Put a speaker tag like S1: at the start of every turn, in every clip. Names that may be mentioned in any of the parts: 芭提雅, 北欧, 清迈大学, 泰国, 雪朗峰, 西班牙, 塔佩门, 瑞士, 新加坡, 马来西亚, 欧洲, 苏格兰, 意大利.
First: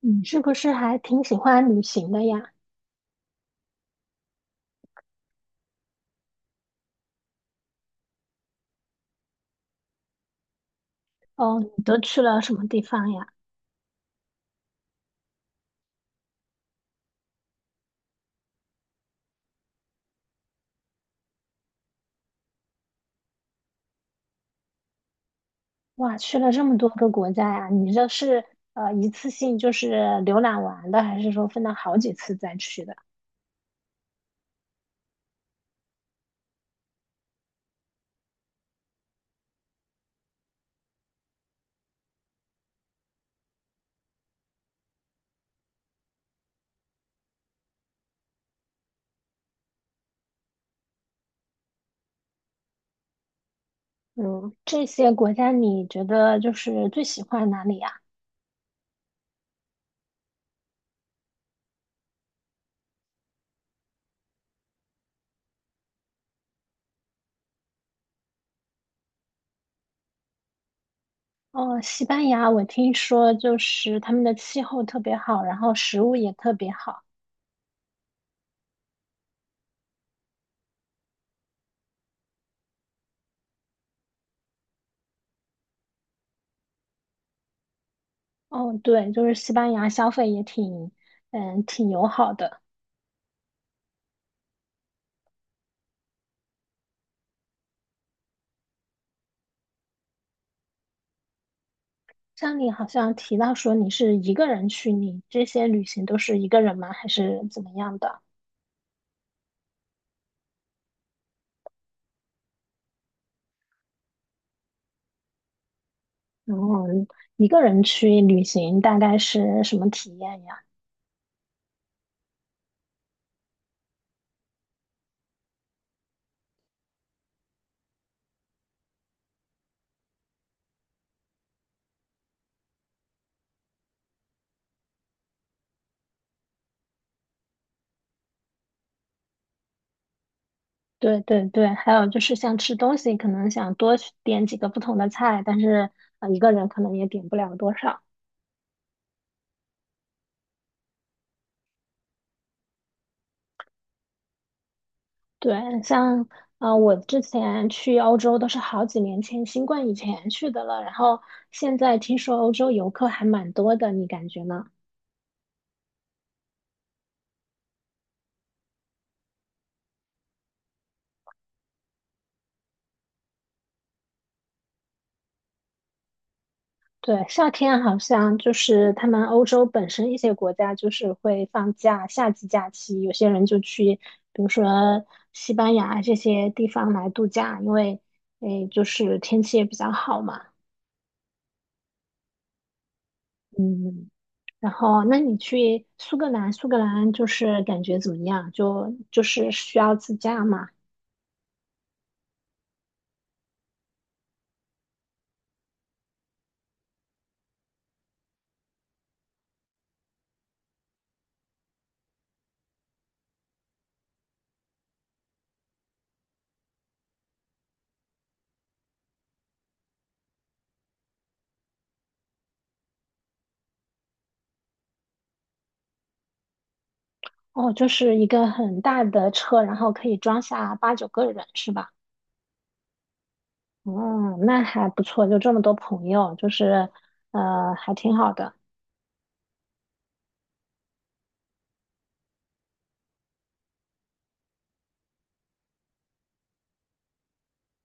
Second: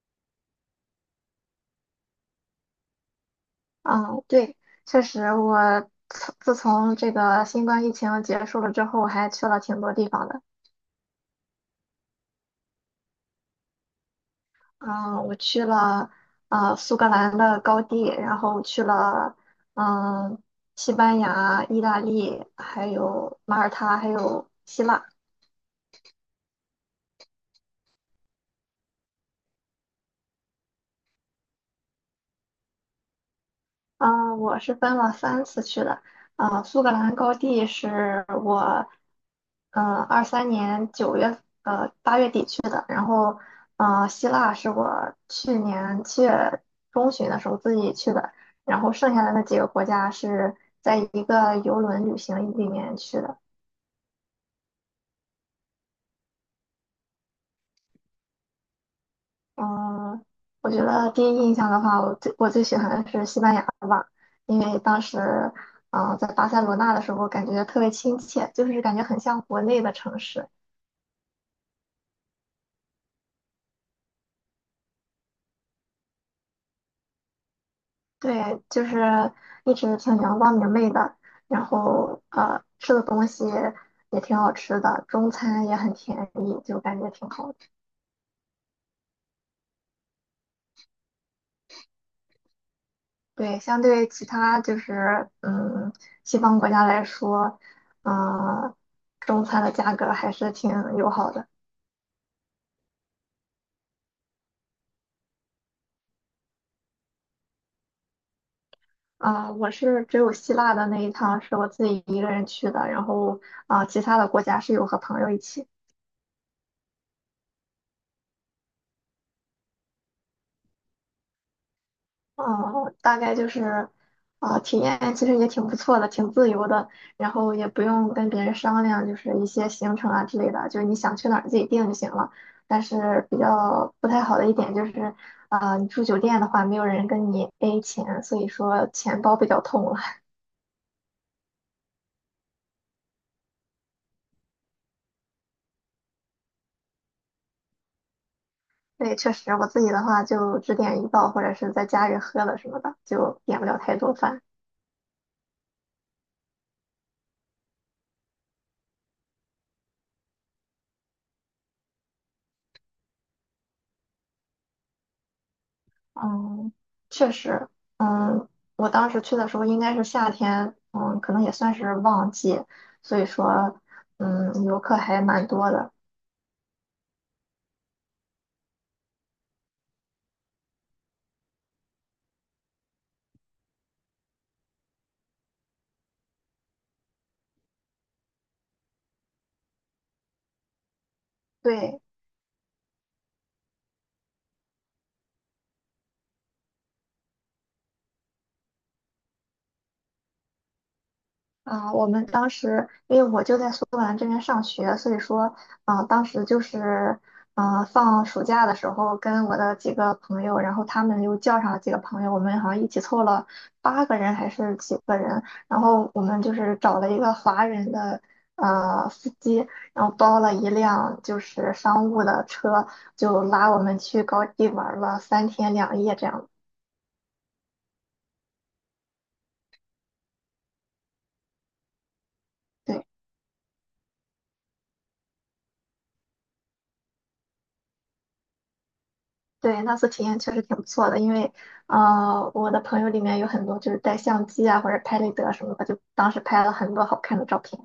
S1: 你是不是还挺喜欢旅行的呀？
S2: 嗯，对，确实我自从这个新冠疫情结束了之后，我还去了挺多地方的。
S1: 哦，你都去了什么地方呀？
S2: 嗯，我去了苏格兰的高地，然后去了嗯西班牙、意大利，还有马耳他，还有希腊。
S1: 哇，去了这么多个国家呀！你这是一次性就是浏览完的，还是说分了好几次再去的？
S2: 啊，我是分了3次去的。啊，苏格兰高地是我23年9月，8月底去的。然后，希腊是我去年7月中旬的时候自己去的。然后剩下的那几个国家是在一个游轮旅行里面去的。
S1: 嗯，这些国家你觉得就是最喜欢哪里呀？
S2: 嗯，我觉得第一印象的话，我最喜欢的是西班牙吧，因为当时，在巴塞罗那的时候，感觉特别亲切，就是感觉很像国内的城市。
S1: 哦，西班牙，我听说就是他们的气候特别好，然后食物也特别好。
S2: 对，就是一直挺阳光明媚的，然后吃的东西也挺好吃的，中餐也很便宜，就感觉挺好的。
S1: 哦，对，就是西班牙消费也挺友好的。
S2: 对，相对其他就是西方国家来说，嗯、中餐的价格还是挺友好的。
S1: 像你好像提到说你是一个人去，你这些旅行都是一个人吗？还是怎么样的？
S2: 我是只有希腊的那一趟是我自己一个人去的，然后其他的国家是有和朋友一起。
S1: 然后一个人去旅行大概是什么体验呀？
S2: 哦，大概就是体验其实也挺不错的，挺自由的，然后也不用跟别人商量，就是一些行程啊之类的，就是你想去哪儿自己定就行了。但是比较不太好的一点就是，你住酒店的话，没有人跟你 A 钱，所以说钱包比较痛了。
S1: 对对对，还有就是像吃东西，可能想多去点几个不同的菜，但是一个人可能也点不了多少。
S2: 对，确实，我自己的话就只点一道，或者是在家里喝了什么的，就点不了太多饭。
S1: 对，像我之前去欧洲都是好几年前，新冠以前去的了。然后现在听说欧洲游客还蛮多的，你感觉呢？
S2: 嗯，确实，嗯，我当时去的时候应该是夏天，嗯，可能也算是旺季，所以说，游客还蛮多的。
S1: 对，夏天好像就是他们欧洲本身一些国家就是会放假，夏季假期，有些人就去，比如说西班牙这些地方来度假，因为就是天气也比较好嘛。
S2: 对，
S1: 嗯，然后那你去苏格兰，苏格兰就是感觉怎么样？就是需要自驾嘛？
S2: 我们当时因为我就在苏格兰这边上学，所以说，啊、当时就是，啊、放暑假的时候，跟我的几个朋友，然后他们又叫上了几个朋友，我们好像一起凑了8个人还是几个人，然后我们就是找了一个华人的司机，然后包了一辆就是商务的车，就拉我们去高地玩了3天2夜这样。
S1: 哦，就是一个很大的车，然后可以装下八九个人，是吧？
S2: 对。
S1: 哦，那还不错，就这么多朋友，就是，还挺好的。
S2: 对，那次体验确实挺不错的，因为我的朋友里面有很多就是带相机啊或者拍立得什么的，就当时拍了很多好看的照片。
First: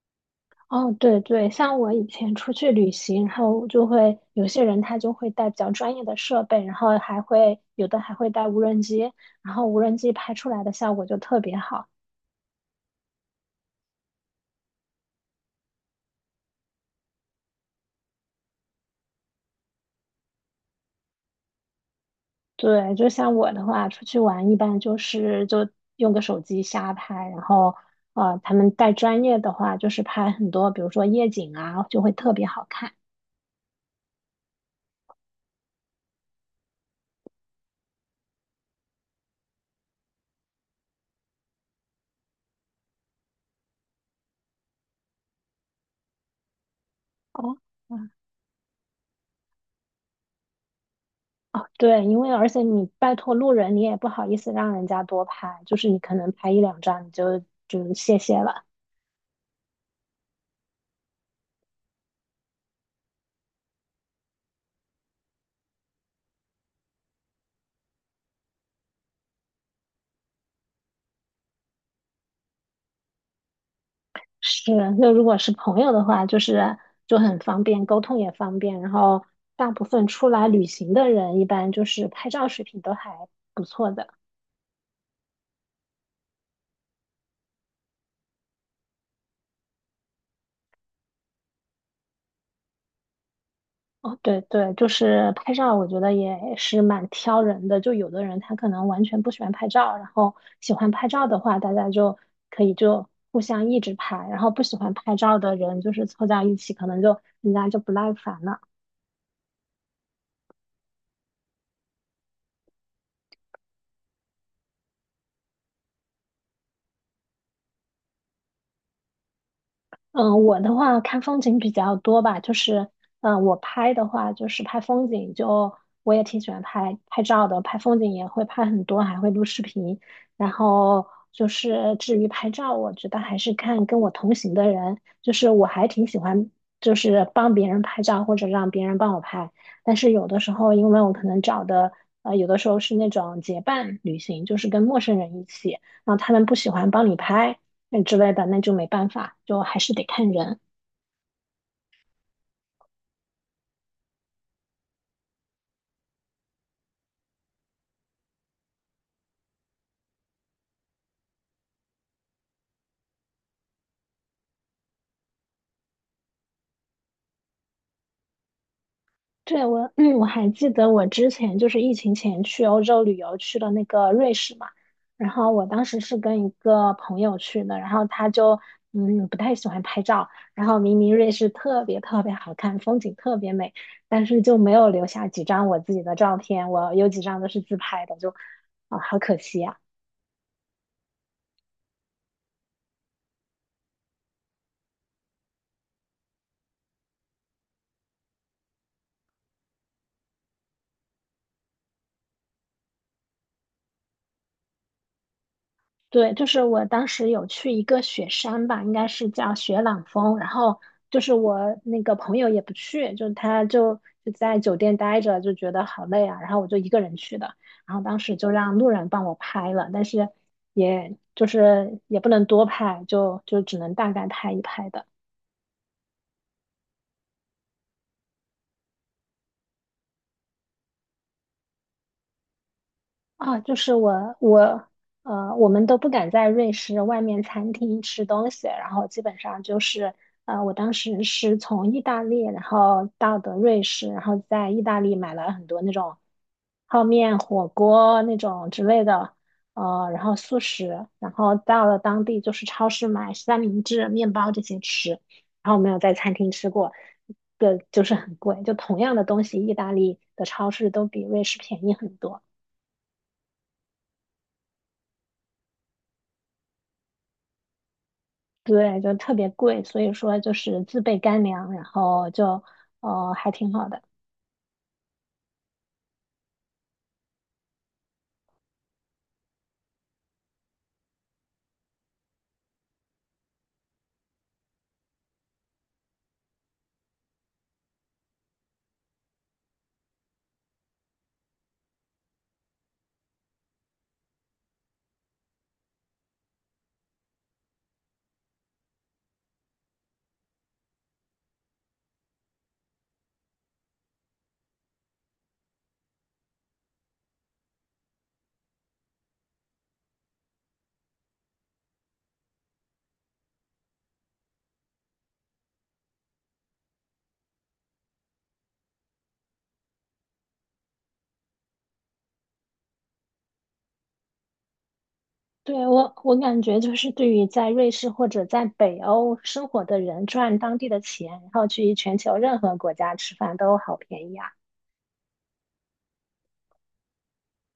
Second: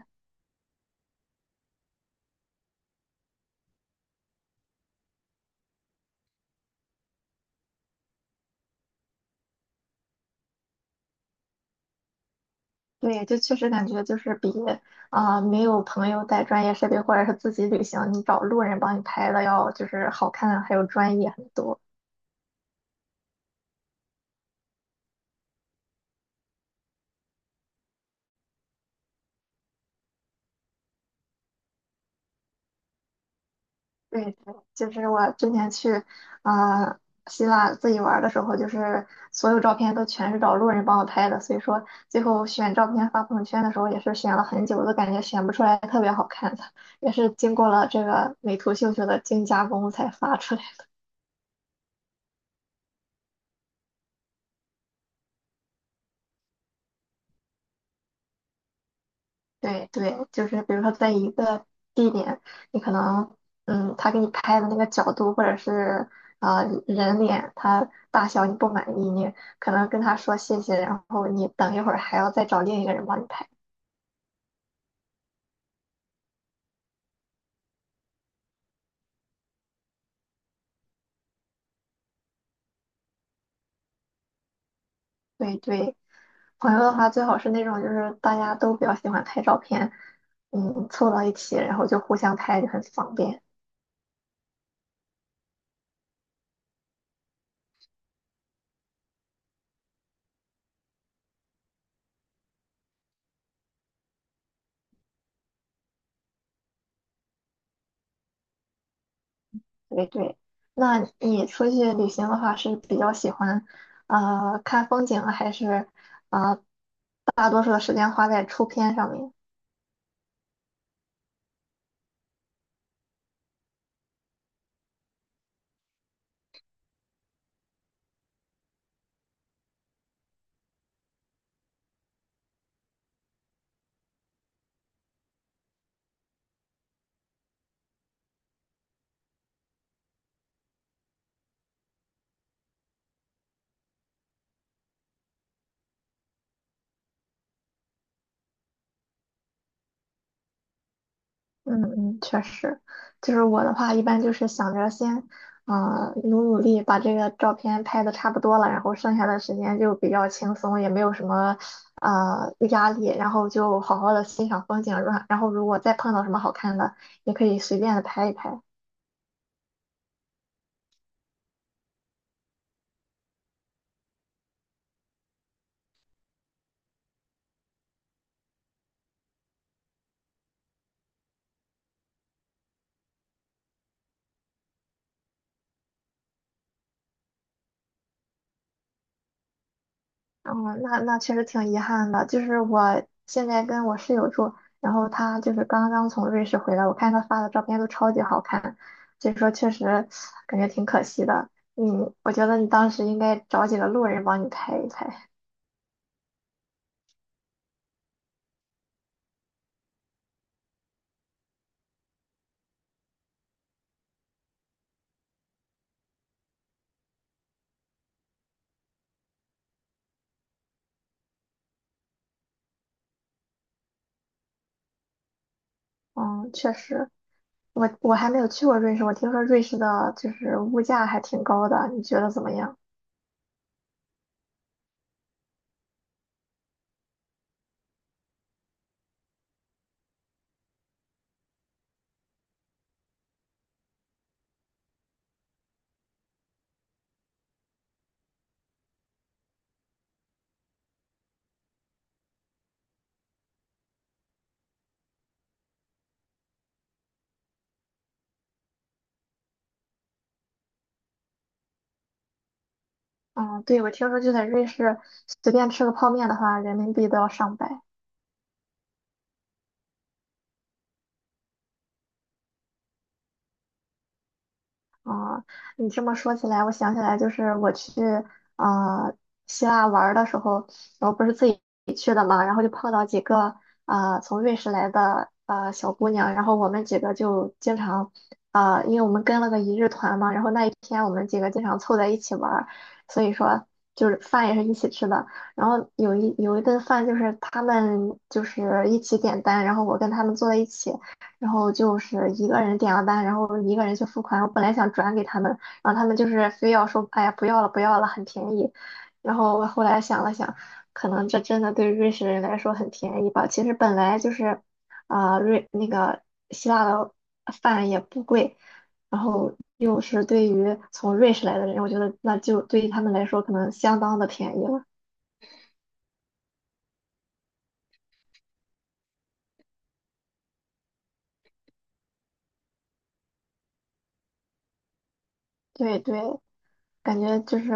S1: 哦，对对，像我以前出去旅行，然后就会有些人他就会带比较专业的设备，然后还会有的还会带无人机，然后无人机拍出来的效果就特别好。
S2: 对，就确实感觉就是比没有朋友带专业设备或者是自己旅行，你找路人帮你拍的要就是好看还有专业很多。
S1: 对，就像我的话，出去玩一般就用个手机瞎拍，然后，他们带专业的话，就是拍很多，比如说夜景啊，就会特别好看。
S2: 对，对，就是我之前去，呃，希腊自己玩儿的时候，就是所有照片都全是找路人帮我拍的，所以说最后选照片发朋友圈的时候也是选了很久，都感觉选不出来特别好看的，也是经
S1: 哦。
S2: 过了这个美图秀秀的精加工才发出来。
S1: 哦，对，因为而且你拜托路人，你也不好意思让人家多拍，就是你可能拍一两张你就谢谢了。
S2: 对对，就是比如说在一个地点，你可能，他给你拍的那个角度或者是人脸，他大小你不满意，你可能跟他说谢谢，然后你等一会儿还要再找另一个人帮你拍。
S1: 是，那如果是朋友的话，就很方便，沟通也方便。然后大部分出来旅行的人，一般就是拍照水平都还不错的。
S2: 对对，朋友的话最好是那种就是大家都比较喜欢拍照片，凑到一起然后就互相拍就很方便。
S1: 哦，对对，就是拍照，我觉得也是蛮挑人的。就有的人他可能完全不喜欢拍照，然后喜欢拍照的话，大家就可以就互相一直拍，然后不喜欢拍照的人就是凑在一起，可能就人家就不耐烦了。
S2: 对对，那你出去旅行的话是比较喜欢，看风景啊还是？啊、大多数的时间花在出片上面。
S1: 嗯，我的话看风景比较多吧，就是，我拍的话就是拍风景就，我也挺喜欢拍拍照的，拍风景也会拍很多，还会录视频。然后就是至于拍照，我觉得还是看跟我同行的人，就是我还挺喜欢就是帮别人拍照或者让别人帮我拍。但是有的时候，因为我可能找的，有的时候是那种结伴旅行，就是跟陌生人一起，然后他们不喜欢帮你拍。之类的，那就没办法，就还是得看人。
S2: 嗯嗯，确实，就是我的话，一般就是想着先，努力把这个照片拍的差不多了，然后剩下的时间就比较轻松，也没有什么压力，然后就好好的欣赏风景，然后如果再碰到什么好看的，也可以随便的拍一拍。
S1: 对，我还记得我之前就是疫情前去欧洲旅游去了那个瑞士嘛，然后我当时是跟一个朋友去的，然后他就不太喜欢拍照，然后明明瑞士特别特别好看，风景特别美，但是就没有留下几张我自己的照片，我有几张都是自拍的，就好可惜呀。
S2: 哦，那确实挺遗憾的。就是我现在跟我室友住，然后她就是刚刚从瑞士回来，我看她发的照片都超级好看，所以说确实感觉挺可惜的。嗯，我觉得你当时应该找几个路人帮你拍一拍。
S1: 对，就是我当时有去一个雪山吧，应该是叫雪朗峰，然后就是我那个朋友也不去，就他就在酒店待着，就觉得好累啊，然后我就一个人去的，然后当时就让路人帮我拍了，但是也就是也不能多拍，就只能大概拍一拍的。
S2: 嗯，确实，我还没有去过瑞士，我听说瑞士的就是物价还挺高的，你觉得怎么样？
S1: 啊，就是我我我们都不敢在瑞士外面餐厅吃东西，然后基本上就是我当时是从意大利，然后到的瑞士，然后在意大利买了很多那种泡面、火锅那种之类的，然后速食，然后到了当地就是超市买三明治、面包这些吃，然后没有在餐厅吃过的，就是很贵，就同样的东西，意大利的超市都比瑞士便宜很多。
S2: 嗯，对，我听说就在瑞士随便吃个泡面的话，人民币都要上百。
S1: 对，就特别贵，所以说就是自备干粮，然后就还挺好的。
S2: 啊、你这么说起来，我想起来，就是我去啊希腊玩儿的时候，然后不是自己去的嘛，然后就碰到几个从瑞士来的小姑娘，然后我们几个就经常因为我们跟了个一日团嘛，然后那一天我们几个经常凑在一起玩儿，所以说就是饭也是一起吃的，然后有一顿饭就是他们就是一起点单，然后我跟他们坐在一起。然后就是一个人点了单，然后一个人去付款。我本来想转给他们，然后他们就是非要说，哎呀，不要了，不要了，很便宜。然后我后来想了想，可能这真的对瑞士人来说很便宜吧。其实本来就是，啊、瑞那个希腊的饭也不贵，然后又是对于从瑞士来的人，我觉得那就对于他们来说可能相当的便宜了。
S1: 对，我感觉就是对于在瑞士或者在北欧生活的人，赚当地的钱，然后去全球任何国家吃饭都好便宜啊。
S2: 对对，感觉就是，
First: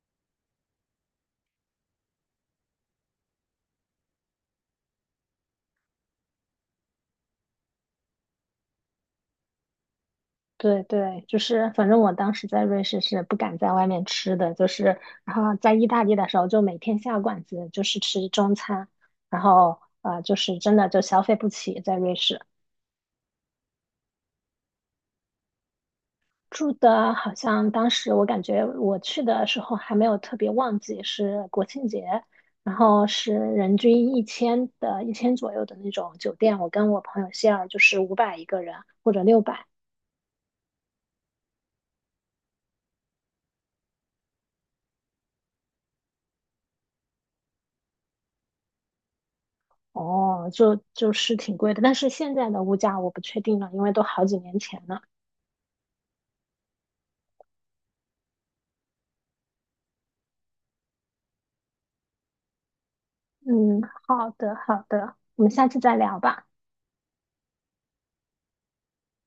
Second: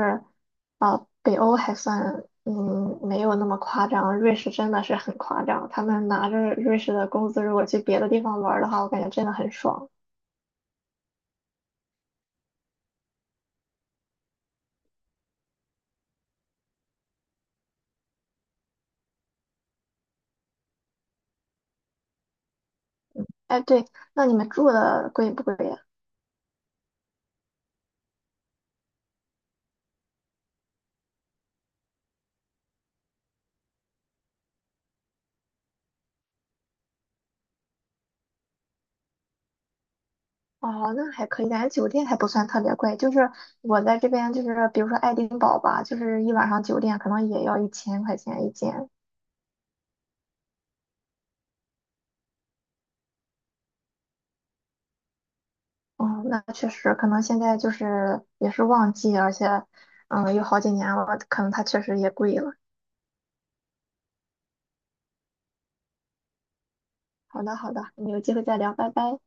S2: 北欧还算，没有那么夸张。瑞士真的是很夸张，他们拿着瑞士的工资，如果去别的地方玩儿的话，我感觉真的很爽。
S1: 对对，就是反正我当时在瑞士是不敢在外面吃的，就是然后在意大利的时候就每天下馆子，就是吃中餐，然后就是真的就消费不起在瑞士。
S2: 哎，对，那你们住的贵不贵呀？
S1: 住的好像当时我感觉我去的时候还没有特别旺季，是国庆节，然后是人均一千的一千左右的那种酒店，我跟我朋友希尔就是500一个人或者600。
S2: 哦，那还可以，感觉酒店还不算特别贵。就是我在这边，就是比如说爱丁堡吧，就是一晚上酒店可能也要1000块钱一间。
S1: 哦，就是挺贵的，但是现在的物价我不确定了，因为都好几年前了。
S2: 哦，那确实，可能现在就是也是旺季，而且，有好几年了，可能它确实也贵了。
S1: 嗯，好的好的，我们下次再聊吧。
S2: 好的，好的，我们有机会再聊，拜拜。